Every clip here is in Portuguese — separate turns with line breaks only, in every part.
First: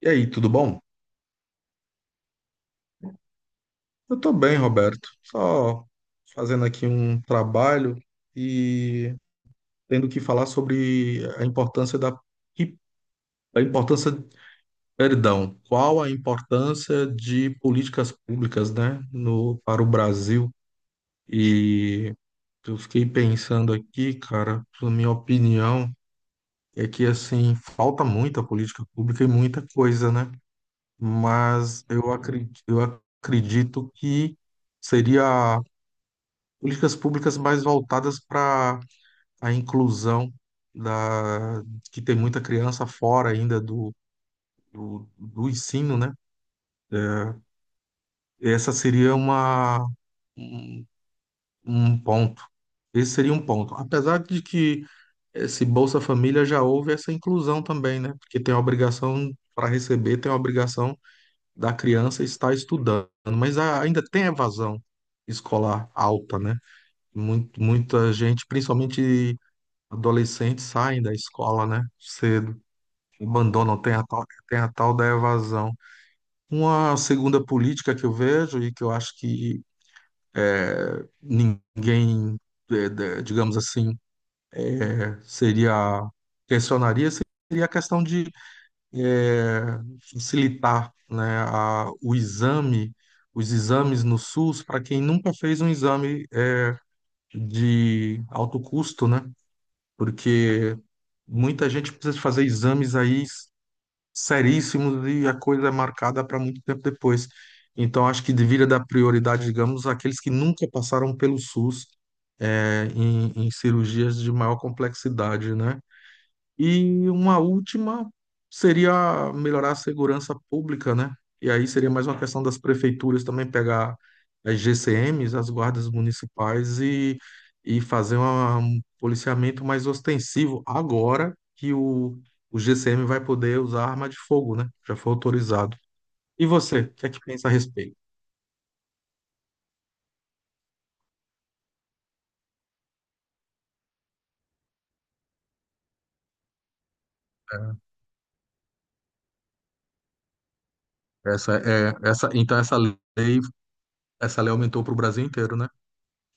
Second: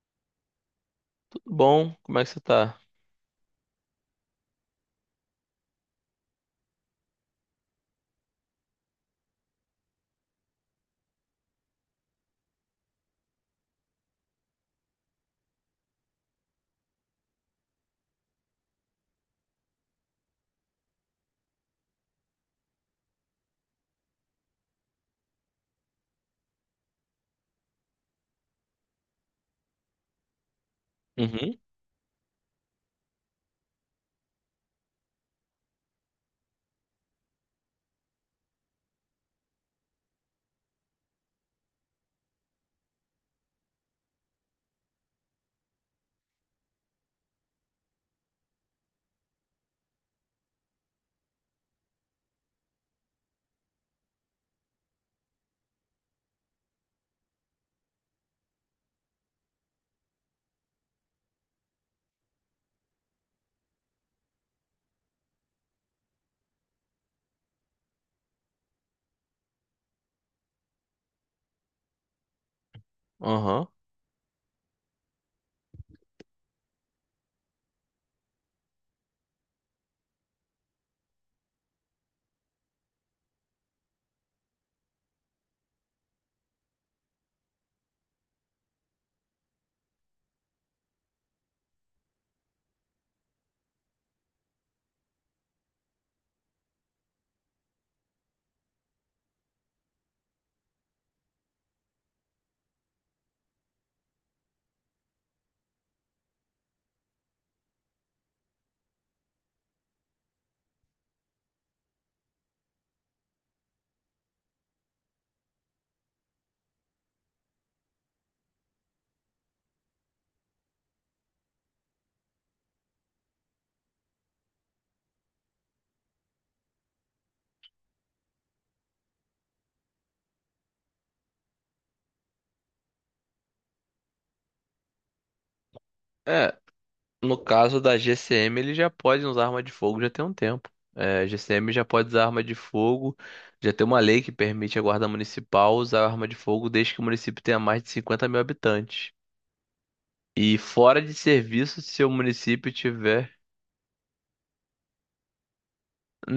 E aí, tudo bom?
Bom, como é que você tá?
Eu tô bem, Roberto. Só fazendo aqui um trabalho e tendo que falar sobre a importância da a importância, perdão, qual a importância de políticas públicas, né, no para o Brasil. E eu fiquei pensando aqui, cara, na minha opinião é que assim, falta muita política pública e muita coisa, né?
Uhum,
Mas eu acredito que seria políticas públicas mais voltadas para a inclusão da que tem muita criança fora ainda do ensino, né? É, essa seria um, um ponto. Esse seria um ponto. Apesar de que esse Bolsa Família já houve essa inclusão também, né? Porque tem a obrigação para receber, tem a obrigação da criança estar estudando, mas ainda tem evasão escolar alta, né? Muita gente, principalmente adolescentes saem da escola, né? Cedo,
aham.
abandonam, tem a tal da evasão. Uma segunda política que eu vejo e que eu acho que ninguém, digamos assim, é, seria, questionaria, seria a questão de eh, facilitar, né, os exames no SUS para quem nunca fez um exame de alto custo, né? Porque muita gente precisa fazer exames aí seríssimos e a coisa é marcada para muito tempo depois. Então, acho que deveria dar prioridade, digamos, àqueles que nunca passaram pelo SUS, em cirurgias de maior complexidade, né? E uma última seria melhorar a segurança pública, né? E aí seria mais uma questão das prefeituras também pegar as GCMs, as guardas municipais e fazer um policiamento mais ostensivo agora que o GCM vai poder usar arma de fogo, né? Já foi autorizado. E
É,
você, o que é que
no
pensa a
caso
respeito?
da GCM, ele já pode usar arma de fogo já tem um tempo. É, GCM já pode usar arma de fogo, já tem uma lei que permite a guarda municipal usar arma de fogo desde que o município tenha mais de 50 mil habitantes. E fora de
É.
serviço, se o
Então,
município tiver.
essa lei aumentou para o Brasil inteiro, né?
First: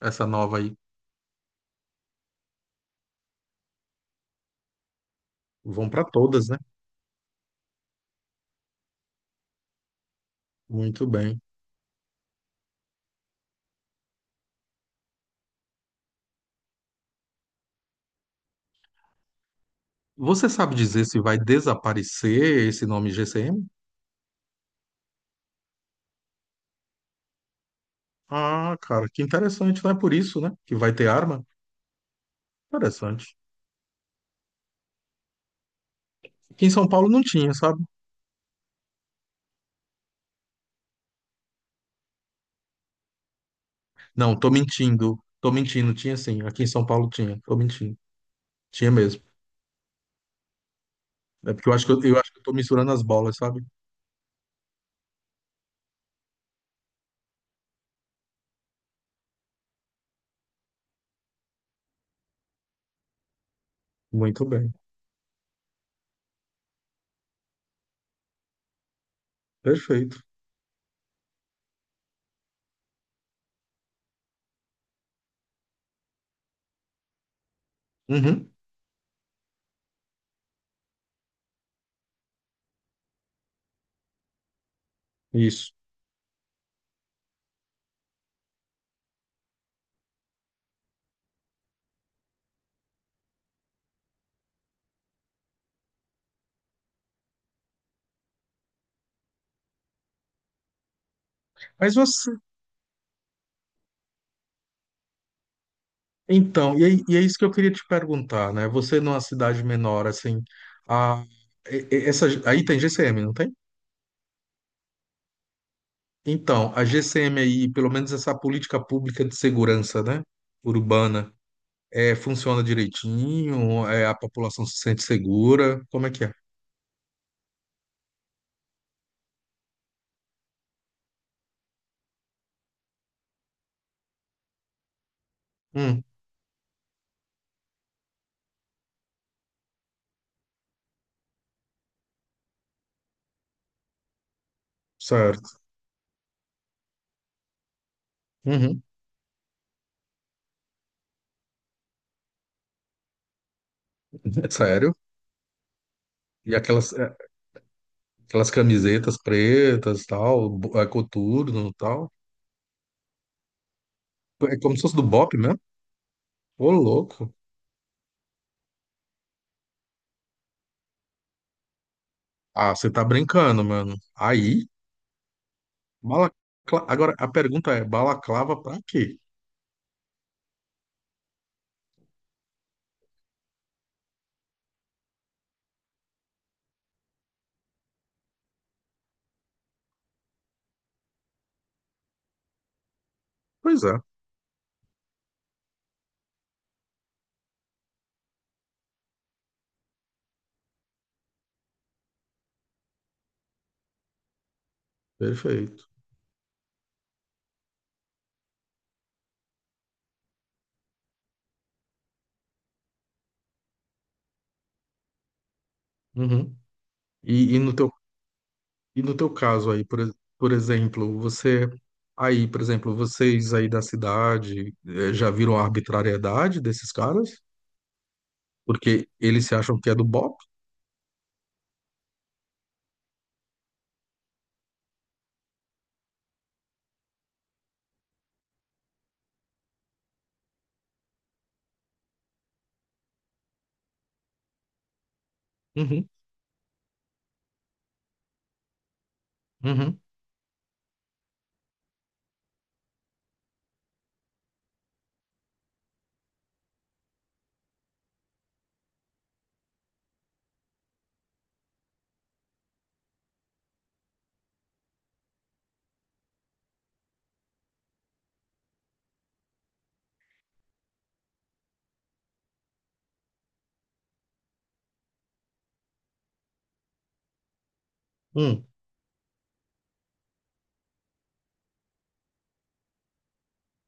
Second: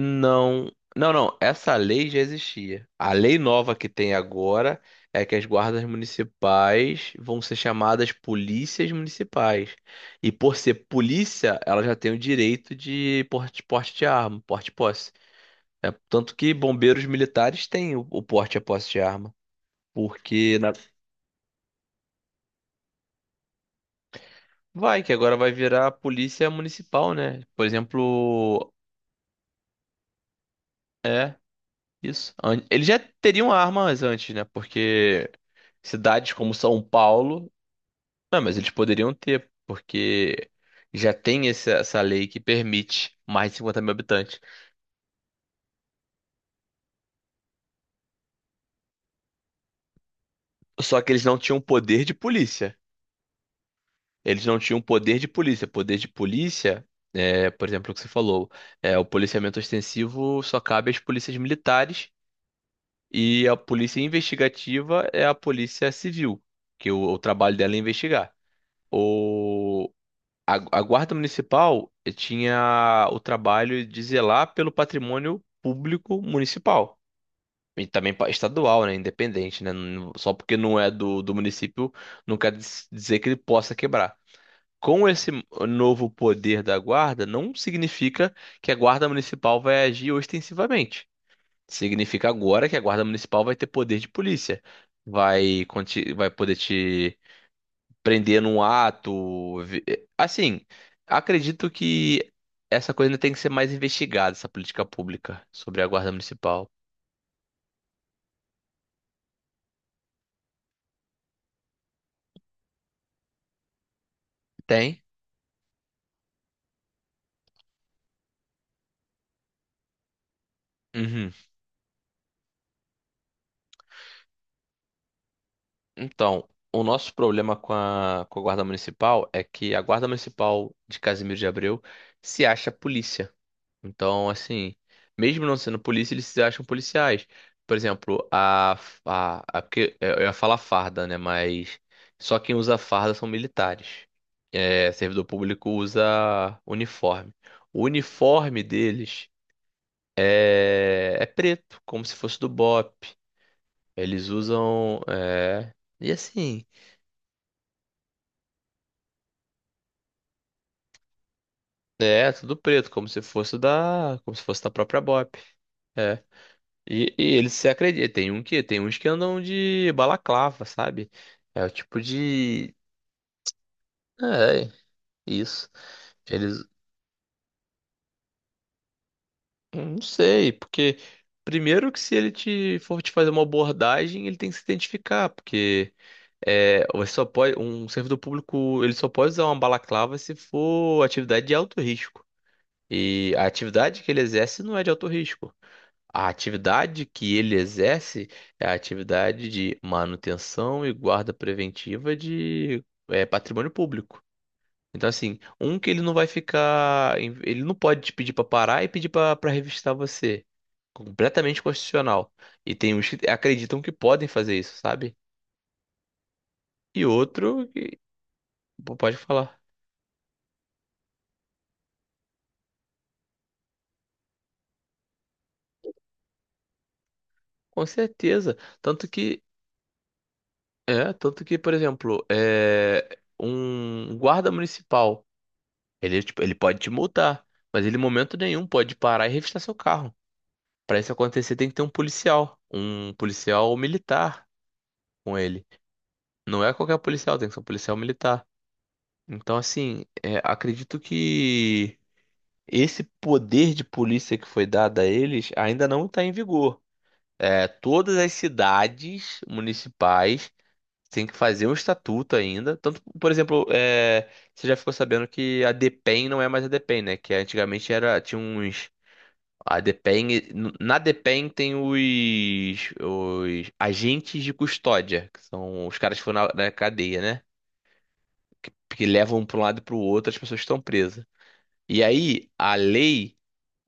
Essa nova aí.
não, não. Essa lei já existia. A lei nova que tem agora é que as guardas
Vão para todas, né?
municipais vão ser chamadas polícias municipais. E por ser
Muito bem.
polícia, ela já tem o direito de porte, porte de arma, porte e posse. É, tanto que bombeiros militares têm o porte e a posse de arma.
Você
Porque na-
sabe dizer se vai desaparecer esse nome GCM?
Vai, que agora vai virar polícia municipal, né? Por exemplo,
Ah, cara, que interessante, não é por isso, né? Que vai ter
é
arma?
isso. Eles já
Interessante.
teriam armas antes, né? Porque cidades como
Aqui em
São
São Paulo não
Paulo.
tinha, sabe?
Não, mas eles poderiam ter, porque já tem essa lei que permite mais de 50 mil
Não,
habitantes.
tô mentindo. Tô mentindo, tinha sim. Aqui em São Paulo tinha. Tô mentindo. Tinha mesmo.
Só que eles não
É
tinham
porque eu acho que eu,
poder de
eu acho que eu tô
polícia.
misturando as bolas, sabe?
Eles não tinham poder de polícia. Poder de polícia, por exemplo, o que você falou, o policiamento ostensivo só cabe às polícias militares e a polícia
Muito bem.
investigativa é a polícia civil, que o trabalho dela é investigar.
Perfeito.
A guarda municipal tinha o trabalho de zelar pelo patrimônio público municipal. E também
Uhum,
estadual, né? Independente, né? Só porque não é do município, não quer dizer que ele possa quebrar. Com esse
isso.
novo poder da guarda, não significa que a guarda municipal vai agir ostensivamente. Significa agora que a guarda municipal vai ter poder de polícia. Vai poder te prender num ato. Assim, acredito
Mas
que
você,
essa coisa ainda tem que ser mais investigada, essa política pública sobre a guarda municipal.
então, e é isso que eu queria te perguntar, né? Você numa cidade menor, assim, a, e- essa, aí tem GCM, não tem?
Tem?
Então, a GCM aí, pelo menos essa política pública de segurança, né,
Uhum.
urbana, funciona direitinho? É, a população se sente segura? Como é que é?
Então, o nosso problema com a guarda municipal é que a guarda municipal de Casimiro de Abreu se acha polícia. Então, assim, mesmo não sendo
Hum,
polícia, eles se acham policiais. Por exemplo, a porque eu ia falar farda, né? Mas só quem usa farda são militares. É, servidor
certo.
público usa uniforme. O uniforme
Uhum.
deles é preto, como se fosse do BOP. Eles
Sério?
usam. E
E
assim.
aquelas camisetas pretas, tal, coturno, tal?
É, tudo preto, como se fosse da. Como se
É
fosse da
como se fosse
própria
do Bop
BOP.
mesmo?
É.
Ô,
E,
louco.
e eles se acreditam. Tem uns que andam de balaclava, sabe? É o tipo de.
Ah, você tá brincando, mano. Aí.
É, isso.
balacla...
Eles.
Agora, a pergunta é, balaclava pra quê?
Não sei, porque. Primeiro que se ele te for te fazer uma abordagem, ele tem que se identificar, porque. É, você só pode, um servidor público, ele só pode usar uma balaclava se for atividade de alto risco. E a
Pois é,
atividade que ele exerce não é de alto risco. A atividade que ele exerce é a atividade de manutenção e guarda preventiva de, patrimônio público. Então, assim, um
perfeito.
que ele não vai ficar, ele não pode te pedir para parar e pedir para revistar você. Completamente constitucional. E tem uns que acreditam que podem fazer isso, sabe?
Uhum.
E
E, e
outro
no
que
teu
Pô,
E no
pode
teu
falar.
caso aí, por exemplo, por exemplo, vocês aí da cidade já viram a arbitrariedade desses caras?
Com certeza. Tanto
Porque
que,
eles se acham que é do BOP?
tanto que, por exemplo, um guarda municipal, ele, tipo, ele pode te multar, mas ele em momento nenhum pode parar e revistar seu carro. Para isso acontecer, tem que ter um policial militar com ele.
Uhum,
Não é qualquer policial, tem que ser um policial militar. Então,
uhum,
assim, acredito que esse poder de polícia que foi dado a eles ainda não está em vigor. É, todas as cidades municipais tem que fazer um estatuto ainda. Tanto, por exemplo, você já ficou sabendo que a DEPEN não é mais a DEPEN, né? Que antigamente era, tinha uns. A DEPEN. Na DEPEN tem os agentes de custódia, que são os caras que foram na cadeia, né?
hum.
Que levam para um lado e para o outro as pessoas que estão presas. E aí, a lei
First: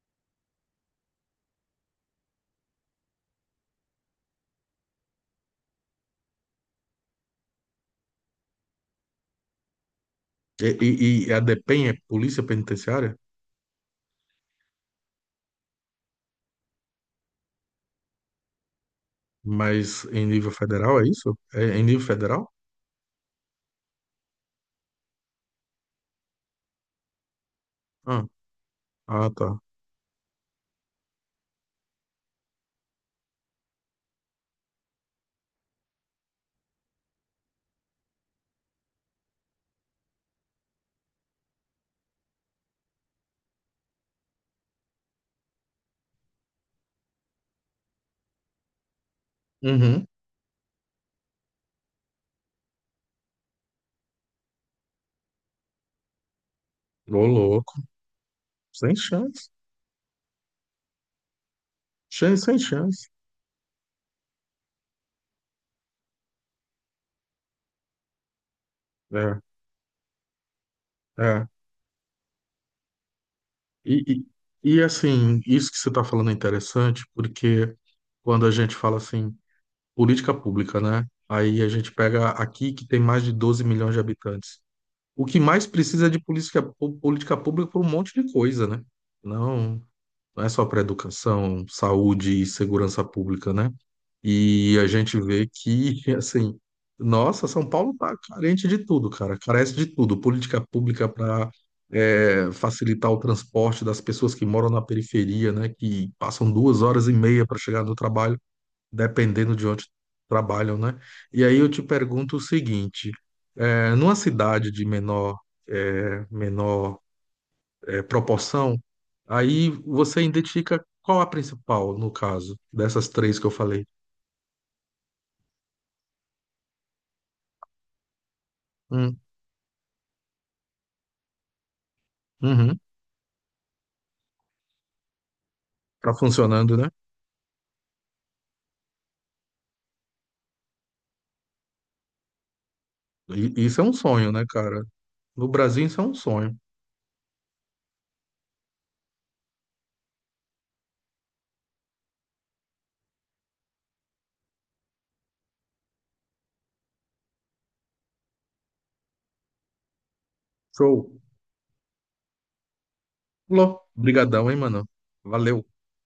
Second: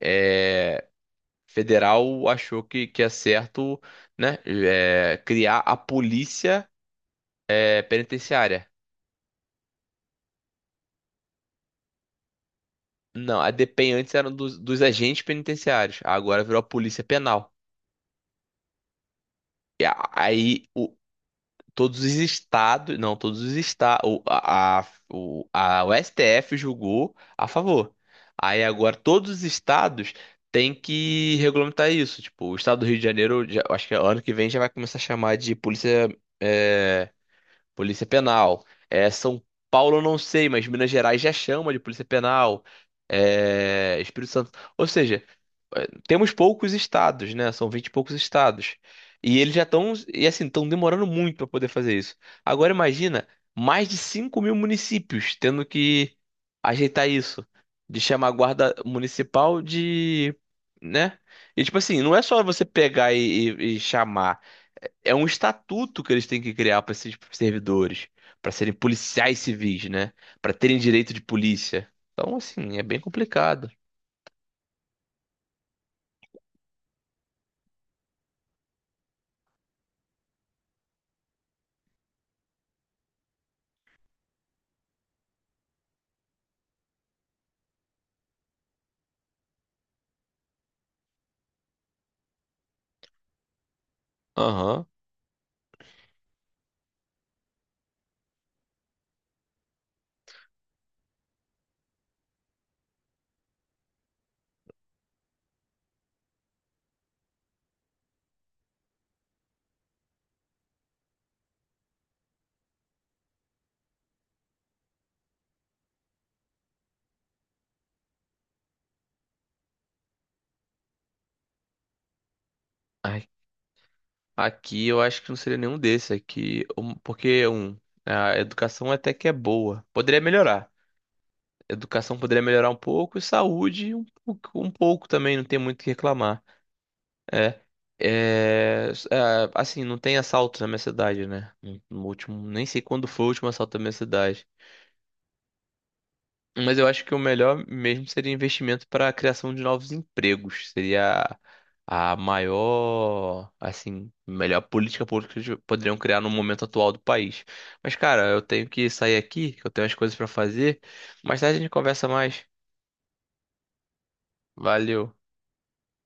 é, federal achou que é certo, né? Criar a polícia penitenciária.
E a DEPEN é Polícia Penitenciária?
Não, a DPEM antes era dos agentes penitenciários. Agora virou a Polícia Penal. E
Mas
a-
em nível
aí o-
federal é isso? É em
Todos
nível
os
federal?
estados, não, todos os estados, o STF julgou a favor.
Ah,
Aí agora
ah,
todos os
tá.
estados têm que regulamentar isso. Tipo, o estado do Rio de Janeiro, eu acho que ano que vem já vai começar a chamar de eh, Polícia Penal. É, São Paulo eu não sei, mas Minas Gerais já chama de Polícia Penal. É, Espírito Santo. Ou seja, temos poucos estados, né? São 20 e poucos estados. E eles já estão,
Uhum.
e assim, estão demorando muito para poder fazer isso. Agora imagina mais de 5 mil municípios tendo que ajeitar
Ô,
isso.
louco.
De chamar a guarda
Sem chance.
municipal de, né? E tipo assim, não é
Sem,
só
sem
você
chance.
pegar e chamar é um estatuto que eles têm que criar para esses servidores, para serem policiais
É,
civis, né? Para terem direito de
é.
polícia. Então, assim, é bem complicado.
E, e, assim, isso que você está falando é interessante, porque quando a gente fala assim, política pública, né? Aí a gente pega aqui que tem mais de 12 milhões de habitantes. O que mais precisa é de política pública para um monte de coisa, né? Não. Não é só para educação, saúde e segurança pública, né? E
Aham.
a gente vê que, assim, nossa, São Paulo está carente de tudo, cara, carece de tudo. Política pública para facilitar o transporte das pessoas que moram na periferia, né? Que passam 2 horas e meia para chegar no trabalho, dependendo de onde trabalham, né? E aí eu te pergunto o seguinte: numa cidade de menor, eh, menor proporção, aí você identifica qual a principal, no caso, dessas
Ai,
três que eu falei.
aqui eu acho que não seria nenhum desses aqui, porque a educação até
Hum,
que é boa. Poderia melhorar. Educação poderia melhorar um
uhum.
pouco e saúde um pouco também, não tem muito o que
Tá
reclamar.
funcionando, né?
É, assim, não tem assalto na minha cidade, né? No último, nem sei quando foi o último
E-
assalto
isso
na
é
minha
um sonho, né,
cidade.
cara? No Brasil, isso é um sonho.
Mas eu acho que o melhor mesmo seria investimento para a criação de novos empregos. Seria a melhor política pública que poderiam criar no momento atual do país. Mas, cara, eu tenho que sair aqui, que eu tenho as coisas para fazer.
Show.
Mais tarde a gente conversa mais.
Lô, brigadão, hein, mano?
Valeu.
Valeu.